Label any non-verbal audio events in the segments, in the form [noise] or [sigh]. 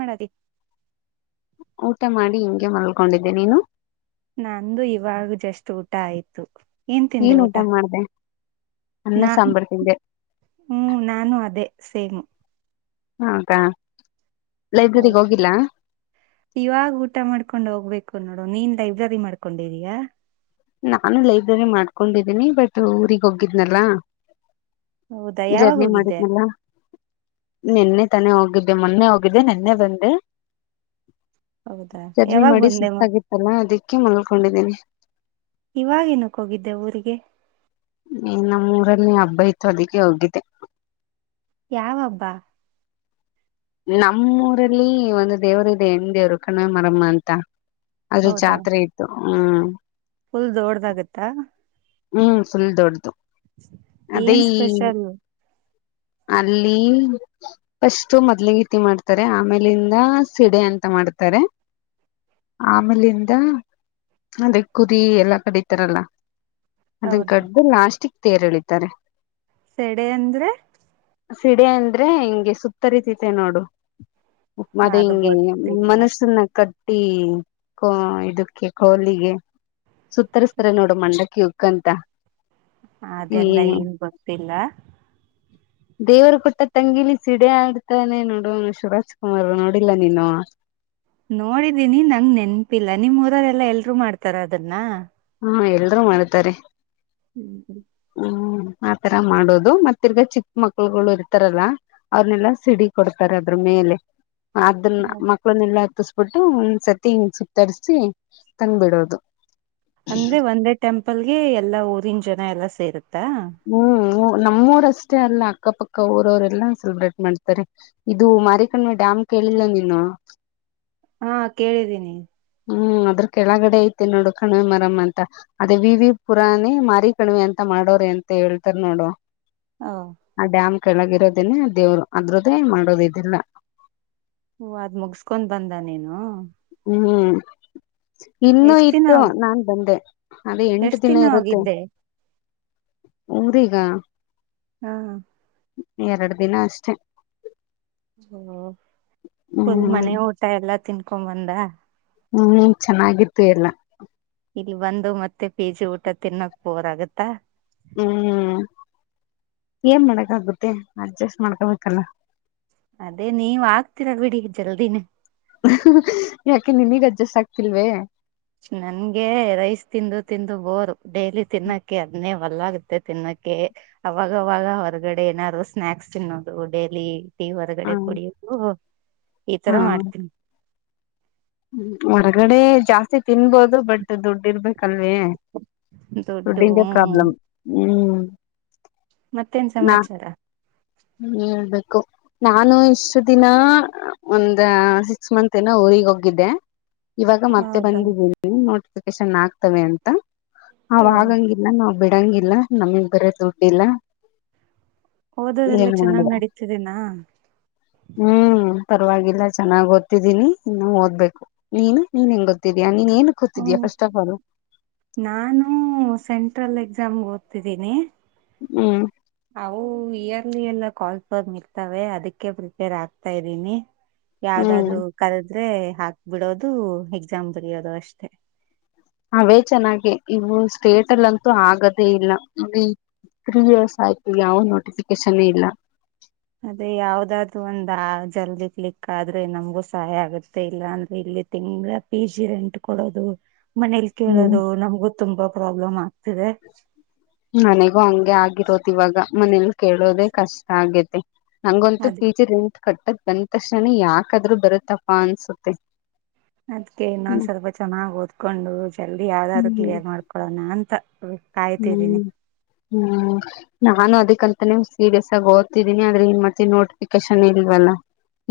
ಮಾಡದ ಊಟ ಮಾಡಿ ಹಿಂಗೆ ಮಲ್ಕೊಂಡಿದ್ದೆ ನೀನು ನಂದು ಇವಾಗ ಜಸ್ಟ್ ಊಟ ಆಯ್ತು ಏನ್ ತಿಂದೆ ಊಟ ಅನ್ನ ನ ಸಾಂಬಾರ್ ತಿಂದೆ ಹ್ಮ ನಾನು ಅದೇ ಸೇಮ್ ಹೌದಾ ಹೌದು ಲೈಬ್ರರಿಗ್ ಹೋಗಿಲ್ಲ ಇವಾಗ ಊಟ ಮಾಡ್ಕೊಂಡ್ ಹೋಗ್ಬೇಕು ನೋಡ ನೋಡ್ ನೀನ್ ಲೈಬ್ರರಿ ಮಾಡ್ಕೊಂಡಿದೀಯಾ ನಾನು ಲೈಬ್ರರಿ ಮಾಡ್ಕೊಂಡಿದ್ದೀನಿ ಬಟ್ ಊಗ್ ಹೋಗಿದ್ನಲ್ಲ ಹೌದಾ ಯಾವಾಗ ಜರ್ನಿ ಹೋಗಿದ್ದೆ ಮಾಡಿದ್ನಲ್ಲ ನಿೆನ್ನೆ ತಾನೆ ಹೋಗಿದ್ದೆ ಮೊನ್ನೆ ಹೋಗಿದ್ದೆ ನಿೆನ್ನೆ ಬಂದೆ ಹೌದಾ ಜರ್ನಿ ಯಾವಾಗ ಮಾಡಿ ಬಂದೆ ಮತ್ ಸುಸ್ತಾಗಿತ್ತಲ್ಲ ಅದಕ್ಕೆ ಮಲ್ಕೊಂಡಿದ್ದೀನಿ ಇವಾಗೇನಕ್ಕ ಹೋಗಿದ್ದೆ ಊರಿಗೆ ಬೈತ ಅದಕ್ಕೆ ಹೋಗಿದ್ದೆ ಯಾವ ಹಬ್ಬ ನಮ್ಮೂಊರಲ್ಲಿ ಒಂದು ದೇವ್ರ ಇದೆ ಹೆಣ ದೇವ್ರು ಕಣ ಮರಮ್ಮ ಅಂತ ಅದ್ರ ಹೌದಾ ಜಾತ್ರೆ ಇತ್ತು ಹ್ಮ್ ಫುಲ್ ದೊಡ್ದಆಗುತ್ತಾ ಹ್ಮ್ ಫುಲ್ ದೊಡ್ಡದುು ಏನ್ ಸ್ಪ್ರೆಷಲು ಅಲ್ಲಿ ಫಸ್ಟ್ು ಮೊದ್ಲಿಗೀತಿ ಮಾಡ್ತಾರೆ ಆಮೇಲಿಂದ ಸಿಡೆ ಅಂತ ಮಾಡ್ತಾರೆ ಆಮೇಲಿಂದ ಅದೇ ಕುರಿ ಎಲ್ಲಾ ಕಡಿತಾರಲ್ಲ ಅದನ್ ಹೌದಾ ಕಡ್ದ ಲಾಸ್ಟಿಕ್ ತೇರೆಳಿದ್ದಾರೆ ಸೆಡೆ ಅಂದ್ರೆ ಸಿಡಿ ಅಂದ್ರೆ ಹಿಂಗೆ ಸುತ್ತರಿತಿತೆ ನೋಡು ಮದೆ ಅದು ಹಿಂಗೆ ಗೊತ್ತಿಲ್ಲ ಮನುಷ್ಯನ್ನ ಕದ ಟೀಮ್ ಕೂ ಇದಕ್ಕೆ ಕೊಹ್ಲಿಗೆ ಸುತ್ತರಿಸ್ತರೆ ನೋಡು ಮಂಡೆ ಕ್ಯವುಕಂತ ಅದೆಲ್ಲ ಏನ್ ಗೊತ್ತಿಲ್ಲ ದೇವರು ಕೊಟ್ಟ ತಂಗಿಲಿ ಸಿಡೆ ಆಡ್ತಾನೆ ನೋಡುವ ಶಿವರಾಜ್ ಕುಮಾರ್ ನೋಡಿಲ್ಲ ನೀನು ನೋಡಿದೀನಿ ನಂಗ್ ನೆನ್ಪಿಲ್ಲ ನಿಮ್ ಊರರೆಲ್ಲಾ ಎಲ್ರು ಮಾಡ್ತಾರ ಅದನ್ನ ಹಾ ಎಲ್ರೂ ಮಾಡ್ತಾರೆ ಹ್ಮ್ ಹ್ಮ್ ಹ್ಮ್ ಆತರ ಮಾಡೋದು ಮತ್ತಿರ್ಗ ಚಿಕ್ಕ ಮಕ್ಳುಗಳು ಇರ್ತಾರಲ್ಲ ಅವ್ರನೆೆಲ್ಲಾ ಸಿಡಿ ಕೊಡ್ತಾರ ಅದ್ರ ಮೇಲೆ ಅದನ್ನ ಮಕ್ಳನ್ನ ಎಲ್ಲ ಹತ್ತಸ್ ಬಿಟ್ಟು ಒಂದ್ ಸತಿ ಸುತ್ತರ್ರಿಸಿ ತಂದ್ ಬಿಡೋದು ಅಂದ್ರೆ ಒಂದೇ ಟೆಂಪ ಪಲ್ಗೆ ಎಲ್ಲಾ ಊರಿನ ಜನ ಎಲ್ಲಾ ಸೇರು ಹ್ಮ್ ನಮ್ಮೂರಷ್ಟೇ ಅಲ್ಲ ಅಕ್ಕಪಕ್ಕ ಊರವರೆಲ್ಲಾ ಸೆಲೆಬ್ರೇಟ್ ಮಾಡ್ತಾರೆ ಇದು ಮಾರಕಣ್ಮೆ ಡ್ಯಾಮ್ ಕೇಳಿಲ್ಲ ನೀನು ಹಾ ಕೇಳಿದ್ದೀನಿ ಹ್ಮ್ ಅದ್ರ ಕೆಳಗಡೆ ಐತೆ ನೋಡು ಕಣಿವೆ ಮರಮ ಅಂತ ಅದೇ ವಿ ವಿ ಪುರಾನೆ ಮಾರಿ ಕಣಿವೆ ಅಂತ ಮಾಡೋರೆ ಅಂತ ಹೇಳ್ತಾರ ನೋಡು ಹಾ ಕೆಳಗಿರೋದನೆ ದೇವ್ರು ಅದರದ್ದೇ ಮಾಡೋದು ಇದೆಲ್ಲ ಹೂ ಅದ್ ಮುಗಸ್ಕೊಂಡ್ ಬಂದ ನೀನು ಹ್ಮ್ [inaudible] ಇನ್ನುೂ ಎಷ್ಟ್ ದಿನ ಇತ್ತು ನಾನ್ ಬಂದೆ ಅದೇ ಎಂಟು ಎಷ್ಟ್ ದಿನ ಇರುತ್ತೆ. ಹೋಗಿದ್ದೆ ಊರಿಗ ಹ್ಮ್ ಎರಡ್ ದಿನ ಅಷ್ಟೆ. ಹ್ಮ್ ಉ ಫುಲ್ ಹ್ಮ್ ಮನೆ ಊಟ ಎಲ್ಲ ತಿನ್ಕೊಂಬಂದೆ. ಇನ್ನೇನ್ ಚೆನ್ನಾಗಿತ್ತು ಎಲ್ಲ. ಇಲ್ಲಿ ಬಂದು ಮತ್ತೆ ಪಿಜಿ ಊಟ ತಿನ್ನಕ್ ಬೋರಾಗುತ್ತ? ಹ್ಮ್ ಏನ್ ಮಾಡಕ್ ಆಗುತ್ತೆ ಅಡ್ಜಸ್ಟ್ ಮಾಡ್ಕೊಬೇಕಲ್ಲ. ಅದೇ ನೀವ್ ಆಗ್ತೀರ ಬಿಡಿ ಜಲ್ದಿನೇ ಅಹ್ ಹ್ ಯಾಕೆ ನಿಮಿಗ್ ಅಡ್ಜಸ್ಟ್ ಆಗ್ತಿಲ್ವೆ. ನನ್ಗೆ ರೈಸ್ ತಿಂದು ತಿಂದು ಬೋರು ಡೈಲಿ ತಿನ್ನೋಕ್ಕೆ ಅದನ್ನೇ ಹೊಲ್ಲ ಆಗುತ್ತೆ ತಿನ್ನಕ್ಕೆ ಅವಾಗವಾಗ ಹೊರಗಡೆ ಏನಾರು ಸ್ನಾಕ್ಸ್ ತಿನ್ನೋದು ಡೈಲಿ. ತಿ ಹ ಹೊರಗಡೆ ಕುಡಿಯಕ್ಕು ಹೋಗ್ ಈ ತರ ಮಾಡ್ತೀನಿ. ಹ್ಮ್ ಹೊರಗಡೆ ಜಾಸ್ತಿ ತಿನ್ಬೋದು ಬಟ್ ದುಡ್ಡಿರ್ಬೇಕ್ ಕಲ್ವೇ ದೊಡ್ಡು ದುಡ್ಡಿಂದೆ ಹ್ಮ್ ಪ್ರಾಬ್ಲಮ್ ಹ್ಮ್. [inaudible] ಮತ್ತೇನ್ ಸಮಾಚಾರ ಹ್ಮ್ಬೇಕು ನಾನು ಇಷ್ಟು ದಿನ ಒಂದ ಸಿಕ್ಸ್ ಮಂತ್ ಏನ ಊಗ್ ಹೋಗಿದ್ದೆ ಇವಾಗ ಮತ್ತೆ ಹೌದಾ ಬಂದಿದ್ದೀರಿ ನೋ ರೇಶನ್ ಆಗ್ತವೆ ಅಂತ ಹ ಓ ಆಗಂಗಿಲ್ಲ ನಾ ಬಿಡಂಗಿಲ್ಲ ನಮಗ್ ಬರ ದುಡ್ಡಿಲ್ಲ ಓದೋದೆಲ್ಲ ಏನ್ ಚೆನ್ನಾಗ್ ಮಾಡುದ ನಡೀತಿದೆನಾ ಹ್ಮ್ ಪರವಾಗಿಲ್ಲ ಚೆನ್ನಾಗ್ ಗೊತ್ತತಿದ್ದೀನಿ ಇನ್ನು ಓದ್ಬೇಕು ನೀನು ನೀನ್ ಹೆಂಗ್ ಗೊತ್ತಿದ್ಯಾ ನೀನ್ ಏನ್ ಗೊತ್ತಿದ್ಯಾ ಹ್ಮ ಫಸ್ಟ್ ಆಫ್ ಆಲ್ ನಾನು ಸೆಂಟ್ರಲ್ ಎಕ್ಸಾಮ್ಗೆ ತಿದ್ದೀನಿ ಹ್ಮ್ ಅವು ಇಯರ್ಲಿ ಎಲ್ಲ ಕಾಲ್ ಬ್ ಇರ್ತವೆ ಅದಕ್ಕೆ ಪ್ರಿಪೇರ್ ಆಗ್ತಾ ಇದ್ದೀನಿ ಹ್ಮ್ ಯಾವುದಾದರೂ ಕಲ್ ಆದ್ರೆ ಹಾಕ್ ಬಿಡೋದು ಎಕ್ಸಾಮ್ ಬಿರಿಯೋದು ಅಷ್ಟೆ ಅವೇ ಚೆನ್ನಾಗಿೆ ಇವು ಸ್ಟೇಟ್ ಅಲ್ಲಂತೂ ಆಗದೇ ಇಲ್ಲ ತ್ರ್ರೀ ಇಯರ್ಸ್ ಆಯ್ತು ಯಾವ ನೋಟಿಫಿಕೇಶನ್ೇ ಇಲ್ಲ ಅದೇ ಯಾವ್ದಾದೂ ಒಂದ ಜಲ್ದಿ ಕ್ಲಿಕ್ ಆದ್ರೆ ನಮ್ಗೂ ಸಹಾಯ ಆಗುತ್ತೆ ಇಲ್ಲ ಅಂದ್ರೆ ಇಲ್ಲಿ ತಿಂಗಗಳ ಪಿ ಜಿ ರೆಂಟ್ ಕೊಡೋದು ಮನೇಲಿ ಹ್ಮ್ ಕೇಳೋದು ನಮ್ಗು ತುಂಬಾ ಪ್ರೊಬ್ಬಲಮ್ ನನಗೂ ಹಂಗೆ ಆಗಿರೋದು ಇವಾಗ ಮನೇಲಿ ಕೇಳೋದೇ ಕಷ್ಟ ಆಗ್ಯತೆ ನಂಗೊಂತು ಅದ್ ಪೀಚಿರ್ ಎಂಟು ಕಟ್ಟದ್ ಬಂದ ತಕ್ಷಣ ಯಾಕಾದ್ರೂ ಬರುತ್ತಪ್ಪ ಅನ್ಸುತ್ತೆ ಅದ್ಕ ಇನ್ನೊಂದ್ ಹ್ಮ್ ಸ್ವಲ್ಪ ಚೆನ್ನಾಗ್ ಓದ್ಕೊಂಡು ಜಲ್ದಿ ಯಾವ್ದಾದ್ರು ಹ್ಮ್ ಕ್ಲಿಯರ್ ಮಾಡ್ಕೊಳೋಣ ಅಂತ ಕಾಯ್ತಿದ್ದೀನಿ ಹ್ಮ್ ಹ್ಮ್ ನಾನು ಅದಕ್ಕೆ ಯಂತ ಸೀರಿಯಸ್ ಆಗಿ ಓದ್ತಿದ್ದೀನಿ ಆದ್ರೆ ಮತ್ತೆ ನೋಟಿಫಿಕೇಶನ್ ಇಲ್ವಲ್ಲ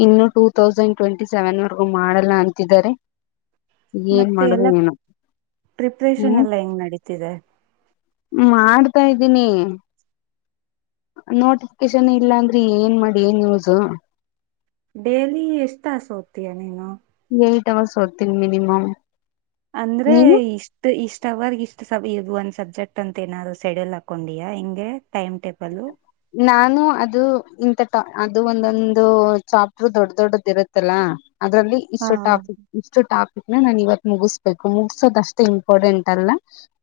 ಇನ್ನು ಟೂ ತೌಸಂಡ್ ಟ್ವೆಂಟಿ ಸೆವೆನ್ ವರೆಗೂ ಮಾಡಲ್ಲ ಅಂತಿದ್ದಾರೆ ಏನ್ ಮತ್ತೆ ಮಾಡುದು ಎಲ್ಲ ಏನೋ ಪ್ರಿಪ್ರೇಷನ್ ಹ್ಮ್ ಎಲ್ಲ ಹೆಂಗ್ ನಡೀತಿದೆ ಮಾಡ್ತಾ ಇದ್ದೀನಿ ನೋಟಿಫಿಕೇಶನ್ ಇಲ್ಲ ಅಂದ್ರೆ ಏನ್ ಮಾಡಿ ನ್ಯೂಸ್ ಡೇಲಿ ಎಷ್ಟ್ ತಾಸು ಹೋಗ್ತಯಾ ನೀನು ಎಏ್ಟಟ್ ಅವರ್ಸ್ ಹೊತೀನ ಮಿನಿಮಮ ಅಂದ್ರೆ ಇಷ್ಟ ಇಷ್ಟ ಅವರ್ಗ ಇಷ್ಟ ಸ ಇದು ಅಂತ ಸಬ್ಜೆಕ್ಟ್ ಅಂತ ಏನಾದ್ರುೆ್ಯೂಲ್ ಹಾಕೊಂಡಿಯಾಿಂ ಟೈಮ್ ಟೇಬಲ್ ನಾನು ಅದು ಮ ಅದು ಒಂದೊಂದು ಚಾಪರು ದೊಡ್ಡ ದೊಡ್ಡದ ಇರುತ್ತಲ್ಲ ಅದರಲ್ಲಿ ಹಾ ಇಷ್ಟು ಟಾಪಿಕ್ ಇಷ್ಟು ಟಾಪಿಕ್ ನಾನ್ ಇವತ್ ಮುಗಿಸ್ಬೇಕು ಮುಗಸೋದ ಅಷ್ಟೇ ಇಂಪಾರ್ಟೆಂಟ್ ಅಲ್ಲ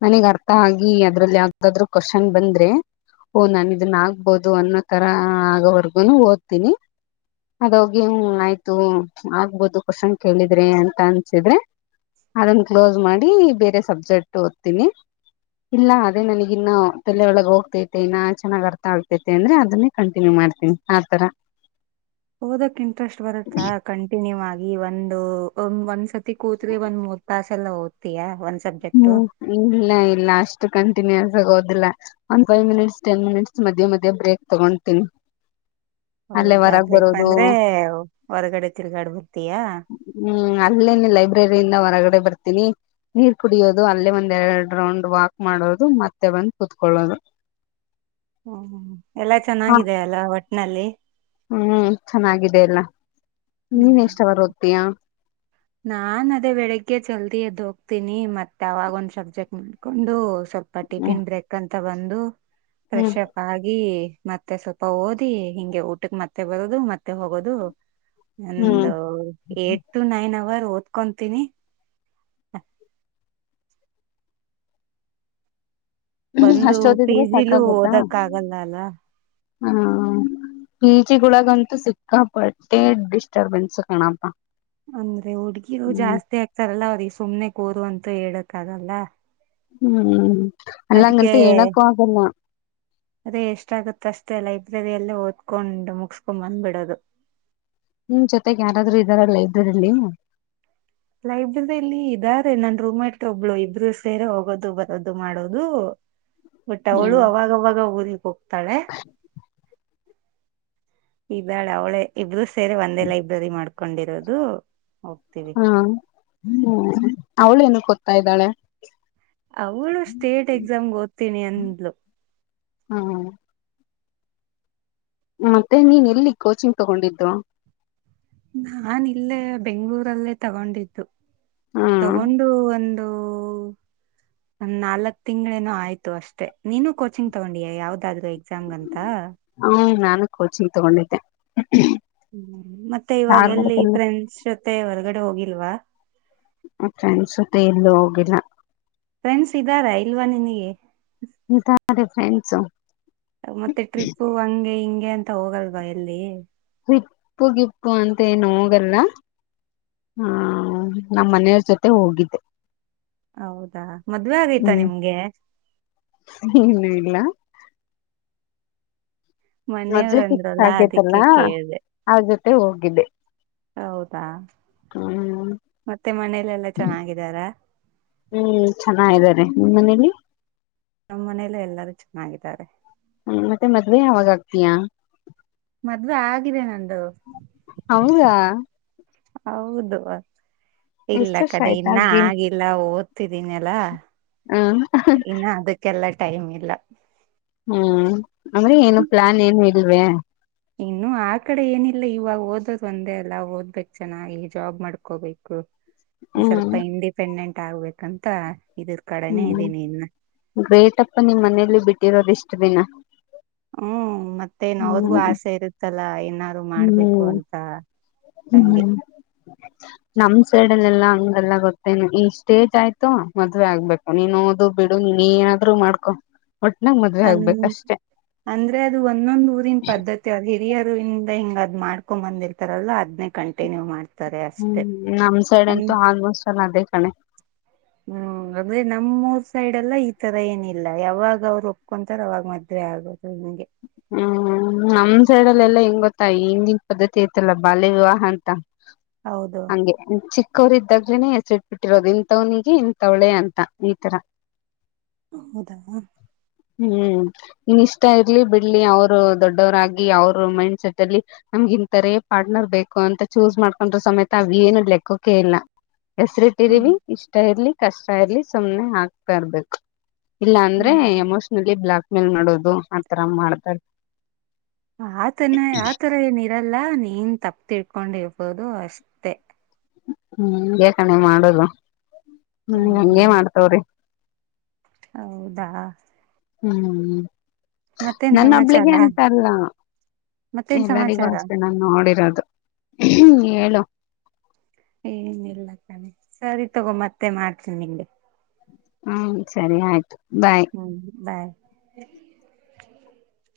ನನಗ್ ಅರ್ಥ ಆಗಿ ಅದ್ರಲ್ಲಿ ಯಾವ್ದಾದ್ರು ಕ್ವಶನ್ ಬಂದ್ರೆ ಓಹ ನಾನು ಇದನ್ನ ಆಗ್ಬೋದು ಅನ್ನೋ ತರ ಆಗೋವರ್ಗುನು ಓದ್ತೀನಿ ಅದೋಗ ಆಯ್ತು ಆಗ್ಬೋದು ಕ್ವಶನ್ ಕೇಳಿದ್ರೆ ಅಂತ ಅನ್ಸಿದ್ರೆ ಅದನ್ನ ಕ್ಲೋಸ್ ಮಾಡಿ ಬೇರೆ ಸಬ್ಜೆಕ್ಟ್ ಓದ್ತೀನಿ ಇಲ್ಲ ಅದೇ ನನಗಿನ್ನ ತಲೇಯೊಳಗೆ ಹೋಗ್ತ ಇನ್ನಾ ಚೆನ್ನಾಗ್ ಅರ್ಥ ಆಗತೈತೆ ಅಂದ್ರೆ ಅದನ್ನೇ ಕಂಟಿನ್ಯೂ ಮಾಡ್ತೀನಿ ಆತರ. ಓದಕ್ ಇಂಟ್ರೆಸ್ಟ್ ಬರುತ್ತಾ ಕಂಟಿನ್ಯೂ ಆಗಿ ಒಂದ್ ಅ ಒಂದ್ ಒಂದ್ಸತಿ ಕೂತ್ರೆ ಒಂದ್ ಮೂರ್ ತಾಸ್ ಎಲ್ಲಾ ಓದತ್ತೀನಿ ಒಂದ ಹ್ಮ್ ಇಲ್ಲ ಇಲ್ಲ ಅಷ್ಟು ಕಾಣ ದಿನೇ ಇರೋದಿಲ್ಲ ಒಂದ್ ಫೈವ್ ಮಿನಿಟ್ಸ್ ಟೆನ್ ಮಿನಿಟ್ಸ್ ಮಧ್ಯೆ ಮಧ್ಯ ಬ್ರೇಕ್ ತಗೊತೀನಿ. ಅಲ್ಲೇ ಹೌದಾ ಹೊರಗ್ ಬರೋದು ಬೇಕಂದ್ರೆ ಹೊರಗಡೆ ತಿರ್ಗಾಡ್ ಬರ್ತಿಯಾ. ಒಳಗಡೆ ಬರ್ತೀನಿ ನೀರ್ ಕುಡಿಯೋದು ಅಲ್ಲೇ ಒಂದ್ ಎರಡ್ ರೌಂಡ್ ವಾಕ್ ಮಾಡೋದು ಮತ್ತೆ ಬಂದು ಕೂತ್ಕೊಳ್ಳೋದು. ಎಲ್ಲಾ ಚೆನ್ನಾಗಿದೆೆಯ ಅಲ್ಲಾ ವಟ್ಟ್. ವಟ್ಟ್ನಲ್ಲಿ ಹ್ಮ್ ಚೆನ್ನಾಗಿದೆ ಎಲ್ಲ ಹ್ಮ್ ನೀನ್ ಎಷ್ಟ ಅವರ್ ಓದ್ತೀಯಾ. ನಾನ್ ಅದೇ ಬೆಳಿಗ್ಗೆ ಜಲ್ದಿ ಎದ್ದ ಹೋಗ್ತೀನಿ ಮತ್ತೆ ಅವಾಗ ಒಂದ್ ಸಬ್ಜೆಕ್ಟ್ ನಡ್ಕೊಂಡು ಸ್ವಲ್ಪ ಹ್ಮ್ [unintelligible] ತಗೊಂಡು ಹ್ಮ್ ಫ್ರೆಷಪ್ ಆಗಿ ಮತ್ತೆ ಸ್ವಲ್ಪ ಓದಿ ಹಿಂಗೆ ಊಟಕ್ಕೆ ಮತ್ತೆ ಬರೋದು ಮತ್ತೆ ಹೋಗೋದು. ಹ್ಮ್ ಒಂದು eight to nine hour hour ಓದ್ಕೊಂತೀನಿ. ಬಂದು ಅಷ್ಟ ಓದಿದ್ರೆ ಪೀಜಿಲು ಓದಕ್ ಆಗಲ್ಲ ಅಲ್ಲ. ಹ್ಮ ಸಿಟಿಗಳೊಗಂತೂ ಸಿಕ್ಕಾಪಟ್ಟೆ ಡಿಸ್ಟರ್ಬೆನ್ಸ್ ಕಣಪ್ಪಾ. ಅಂದ್ರೆ ಹುಡ್ಗಿರು ಜಾಸ್ತಿ ಆಗ್ತಾರಲ್ಲ ಅವ್ರಿಗೆ ಸುಮ್ನೆ ಕೂರು ಅಂತ ಹೇಳಾಕ್ ಆಗಲ್ಲ. ಹ್ಮ್ ಅದಕ್ಕೆ ಅಲ್ಲಂಗಂತ ಹೇಳಕ್ಕೂ ಆಗಲ್ಲ ಅದೇ ಎಷ್ಟಾಗುತ್ತ ಅಷ್ಟೇ ಅಲ್ಲ ಲೈಬ್ರರಿ ಅಲ್ಲೇ ಓದ್ಕೊಂಡು ಮುಗಸ್ಕೊಂಡ್ ಬಂದ್ಬಿಡದು. ಹ್ಮ್ ಜೊತೆಗೆ ಯಾರಾದ್ರೂ ಇದ್ದಾರ ಲೈಬ್ರರಿಲ್ಲಿ. ಲೈಬ್ರರಿಯಲ್ಲಿ ಇದಾರೆ ನನ್ ರೂಮೇಟ್ರ ಒಬ್ಳು ಇಬ್ರು ಸೇರೆ ಹೋಗೋದು ಬರೋದು ಮಾಡೋದು. ಬಟ್ ಅವಳು ಅವಾಗ ಅವಾಗ ಬೋರಿಂಗ್. ತಾಳೆ ಇದಳೆ ಅವಳೆ ಇಬ್ರು ಸ್ ಸೇರಿ ಒಂದೇ ಲೈಬ್ರರಿ ಮಾಡು ಕೊಂಡಿರೋದು ಓಕೆ. ಹಾ ಹ್ಮ ಅವಳು ಏನಿಕ್ ಕೊ ತಾ ಇದ್ದಾಳೆ. ಅವಳು ಸ್ಟೇಟ್ ಎಕ್ಸಾಮ್ಗ್ ಓದ್ತೀನಿ ಅಂದ್ಲು. ಹ್ಮ್ ಮತ್ತೆ ನೀನ್ ಎಲ್ಲಿ ಕೋಚಿಂಗ್ ತಗೊಂಡಿದ್ದು? ಹ್ಮ್ ನಾನ್ ಇಲ್ಲೇ ಬೆಂಗ್ಳೂರಲ್ಲೇ ತಗೊಂಡಿದ್ದು. ಹ್ಮ್ ತಗೊಂಡು ಒಂದ್ ಒ ನಾಲ್ಕ್ ತಿಂಗಳೇನೋ ಆಯ್ತು ಅಷ್ಟೇ ನೀನುೂ ಕೋಚಿಂಗ್ ತಗೊಂಡಿಯ ಯಾವ್ದಾದ್ರು ಎಕ್ಸಾಮ್ ಗಂತ ನು ಕೋಚಿಂಗ್ ತಗೊಂಡಿದ್ದೆ ಹ್ಮ ಮತ್ತೆ ಇವಾಗ ಎಲ್ಲಿ ಧಾರವಾಡದಲ್ಲಿ ಫ್ರೆಂಡ್ಸ್ ಜೊತೆ ಹೊರ್ಗ ಡೆ ಹೋಗಿಲ್ವಾ? ನ ಫ್ರೆಂಡ್ಸ್ ಜೊತೆ ಇಲ್ಲೂ ಹೋಗಿಲ್ಲ. ಫ್ರೆಂಡ್ಸ್ ಇದ್ದಾರ ಇಲ್ವಾ ನಿನಿಗೆ? ಇದಾರೆ ಫ್ರೆಂಡ್ಸ್ ಮತ್ತೆ ಟ್ರಿಪ್ಪು ಹಂಗೆ ಹಿಂಗ್ ಗೆ ಅಂತ ಹೋಗಲ್ವಾ ಎಲ್ಲಿ ಟ್ರೀಪ್ಪು ಗಿಪ್ಪು ಅಂತ ಏನ್ ಹೋಗಲ್ಲ ಹ ನಮ್ ಮನೆಯವ್ರ್ ಜೊತೆ ಹೋಗಿದ್ದೆ. ಹೌದಾ ಮದ್ವೆ ಆಗೈತಾ ಹ್ಮ್ ನಿಮ್ಗೆ? ಏನು ಇಲ್ಲ ಮದ್ವೆ ಮನೆಯವ್ರ ಫಿಕ್ಸ್ ಅಂದ್ರಲ್ಲ ಆಗೈತಲ್ಲ ಅದಕ್ಕೆ ಕೇಳ್ದೆ ಆಗು ಟು ಹೋಗಿದ್ದೆ. ಹೌದಾ ಹ್ಮ್ ಮತ್ತೆ ಮನೇಲೆಲ್ಲಾ ಚೆನ್ನಾಗಿದ್ದಾರ? ಹ್ಮ್ ಚೆನ್ನಾಗಿದ್ದಾರೆ ನಿಮ್ ಮನೇಲಿ ನಮ್ಮ ಮನೇಲು ಎಲ್ಲರೂ ಚೆನ್ನಾಗಿದ್ದಾರೆ. ಹ್ಮ ಮತ್ತೆ ಮದ್ವೆ ಯಾವಾಗಾಗ್ತಿಯಾ? ಮದ್ವೇ ಆಗಿದೆ ನಂದು ಹೌದಾ ಹೌದು ಇಲ್ಲ ಎಷ್ಟ ವರ್ಷ ಕಡೆ ಆಯ್ತ ಇನ್ನ ಆಗಿ ಆಗಿಲ್ಲ ಓದ್ತಿದೀನಿ ಅಲ್ಲ ಹ್ಮ್ ಇನ್ನ ಅದಕ್ಕೆಲ್ಲ ಟೈಮ್ ಇಲ್ಲ. ಅಲ್ವೇ ಇನ್ನು ಆ ಕಡೆ ಏನಿಲ್ಲ ಇವಾಗ ಓದದ್ ಒಂದೇ ಅಲ್ಲ ಓದ್ಬೇಕ್ ಚೆನ್ನಾಗಿ ಜಾಬ್ ಮಾಡ್ಕೋಬೇಕು. ಸ್ವಲ್ಪ ಹ್ಮ್ ಇಂಡಿಪೆಂಡೆಂಟ್ ಟಾಗ್ಬೇಕಂತ ಹ್ಮ್ ಗ್ರೇಟಪ್ಪ ನಿಮ್ ಮನೇಲಿ ಬಿಟ್ಟಿರೋದಿಷ್ಟ್ ದಿನ. ಹ್ಮ ಮತ್ತೇನ್ ಅವ್ರಿಗೂ ಹ್ಮ್ ಆಸೆ ಇರುತ್ತಲ್ಲ ಏನಾರು ಮಾಡ್ಬೇಕು ಹ್ಮ್ ಅಂತ ಹ್ಮ್ ಹಂಗೆ. ಗೇಲ್ಲ ಗೊತ್ತೇನು ಈ ಸ್ಟೇಜ್ ಆಯ್ತು ಮದ್ವೆ ಆಗ್ಬೇ ನೀನ್ ಓದು ಬಿಡು ನೀನ್ ಏನಾದ್ರು ಮಾಡ್ಕೊ ಒಟ್ನಾಗ ಮದ್ವೆ ಅನ್ ಆಗ್ಬೇಕಷ್ಟೆ ಅಂದ್ರೆ ಅದು ಒಂದೊಂದ್ ಊರಿನ್ ಪದ್ಧತಿ ಅ ಹಿರಿಯರು ಇನ್ ಅದೇ ಹಿಂಗ್ ಅದ್ ಮಾಡ್ಕೋ ಬಂದಿರ್ತಾರಲ್ಲಾ ಅದನೇ ಕಂಟಿನ್ಯು ಮಾಡ್ ಹ್ಮ್ ನಮ್ ಸೈಡ್ ಅಂತೂ ಆಲ್ಮೋಸ್ಟ್ ಅಲ್ ಅದೇ ಕಣೆ ಹ್ಮ್ ಅಂದ್ರೆ ನಮ್ಮೂರ್ ಸೈಡ್ ಎಲ್ಲ ಈ ತರ ಏನಿಲ್ಲ ಯಾವಾಗ ಅವ್ರು ಒಪ್ಕೊಂತಾರ್ ಅವಾಗ ಮದ್ವೆ ಆಗೋದು ಹಿಂಗೆ ಹ್ಮ್ ನಮ್ ಸೈಡಲೆಲ್ಲ ಹೆಂಗ್ ಗೊತ್ತಾ ಈ ಹಂದಿನ್ ಪದ್ಧತಿ ಐತಲ್ಲ ಬಾಲ್ಯ ವಿವಾಹ ಅಂತ ಹೌದು ಹಂಗೆ ಚಿಕ್ ಕ್ಕವ್ರ ಇದ್ದಾಗ್ಲೇನೇ ಹೆಸ್ರಿಟ್ಬಿಟ್ಟಿರೋದು ಇಂಥವ್ನಿಗೆ ಇಂಥವ್ಳೆ ಅಂತ ಈ ತರ. ಹೌದಾ ಹ್ಮ್ ನಿನ್ ಇಷ್ಟ ಇರ್ಲಿ ಬಿ ಇಲ್ಲಿ ಅವ್ರು ದೊಡ್ಡವರಾಗಿ ಅವರು ಮೈಂಡ್ ಸೆಟ್ ಅಲ್ಲಿ ನಮ್ಗ್ ಇಂತರೆ ಪಾರ್ಟ್ನರ್ ಬೇಕು ಅಂತ ಚೂಸ್ ಮಾಡ್ಕೊಂಡ್ರ ಸಮೇತ ಅವೇನು ಲೆಕ್ಕೋಕೆ ಇಲ್ಲ. ಹ್ಮ ಹೆಸರಿಟ್ಟಿದೀವಿ ಇಷ್ಟ ಇರ್ಲಿ ಕಷ್ಟ ಇರ್ಲಿ ಸುಮ್ನೆ ಹಾಕ್ತ ಇರ್ಬೇಕು. ಇಲ್ಲ ಅಂದ್ರೆ ಹ್ಮ್ ಎಮೋಷನಲಿ ಬ್ಲಾಕ್ ಮೇಲ್ ಮಾಡೋದು ಆತರ ಮಾಡ್ ತರ್ ಆತನೆ ಆತರ ಏನ್ ಇರಲ್ಲ ನೀನ್ ತಪ್ ತಿಳ್ಕೊಂಡಿರ್ಬೋದು ಅಷ್ಟೇ. ಹ್ಮ್ ಬೇಕಣೆ ಮಾಡೊದು. ಹ್ಮ್ ಹಂಗೆ ಮಾಡ್ತವ್ರೆ. ಹೌದಾ ಹ್ಮ್ ಮ್ ಮತ್ತೇನ್ ಸಮಾಚಾರ ನನ್ನೊಬ್ಳಿಗೆ ಅಂತಲ್ಲ ಮತ್ತೇನ್ ಎಲ್ಲರಿಗೂ ಸಮಾಚಾರ ಅಷ್ಟೆ ನಾನ್ ನೋಡಿರೋದು ಹ್ ಹ್ ಹೇಳು ಏನಿಲ್ಲ ಕಣೆ ಸರಿ ತಗೊ ಮತ್ತೆ ಮಾಡ್ತೀನ್ ನಿಂಗೆ. ಹ್ಮ ಸರಿ ಆಯ್ತು. ಬಾಯ್ ಹ್ಮ್ ಬಾಯ್ [unintelligible]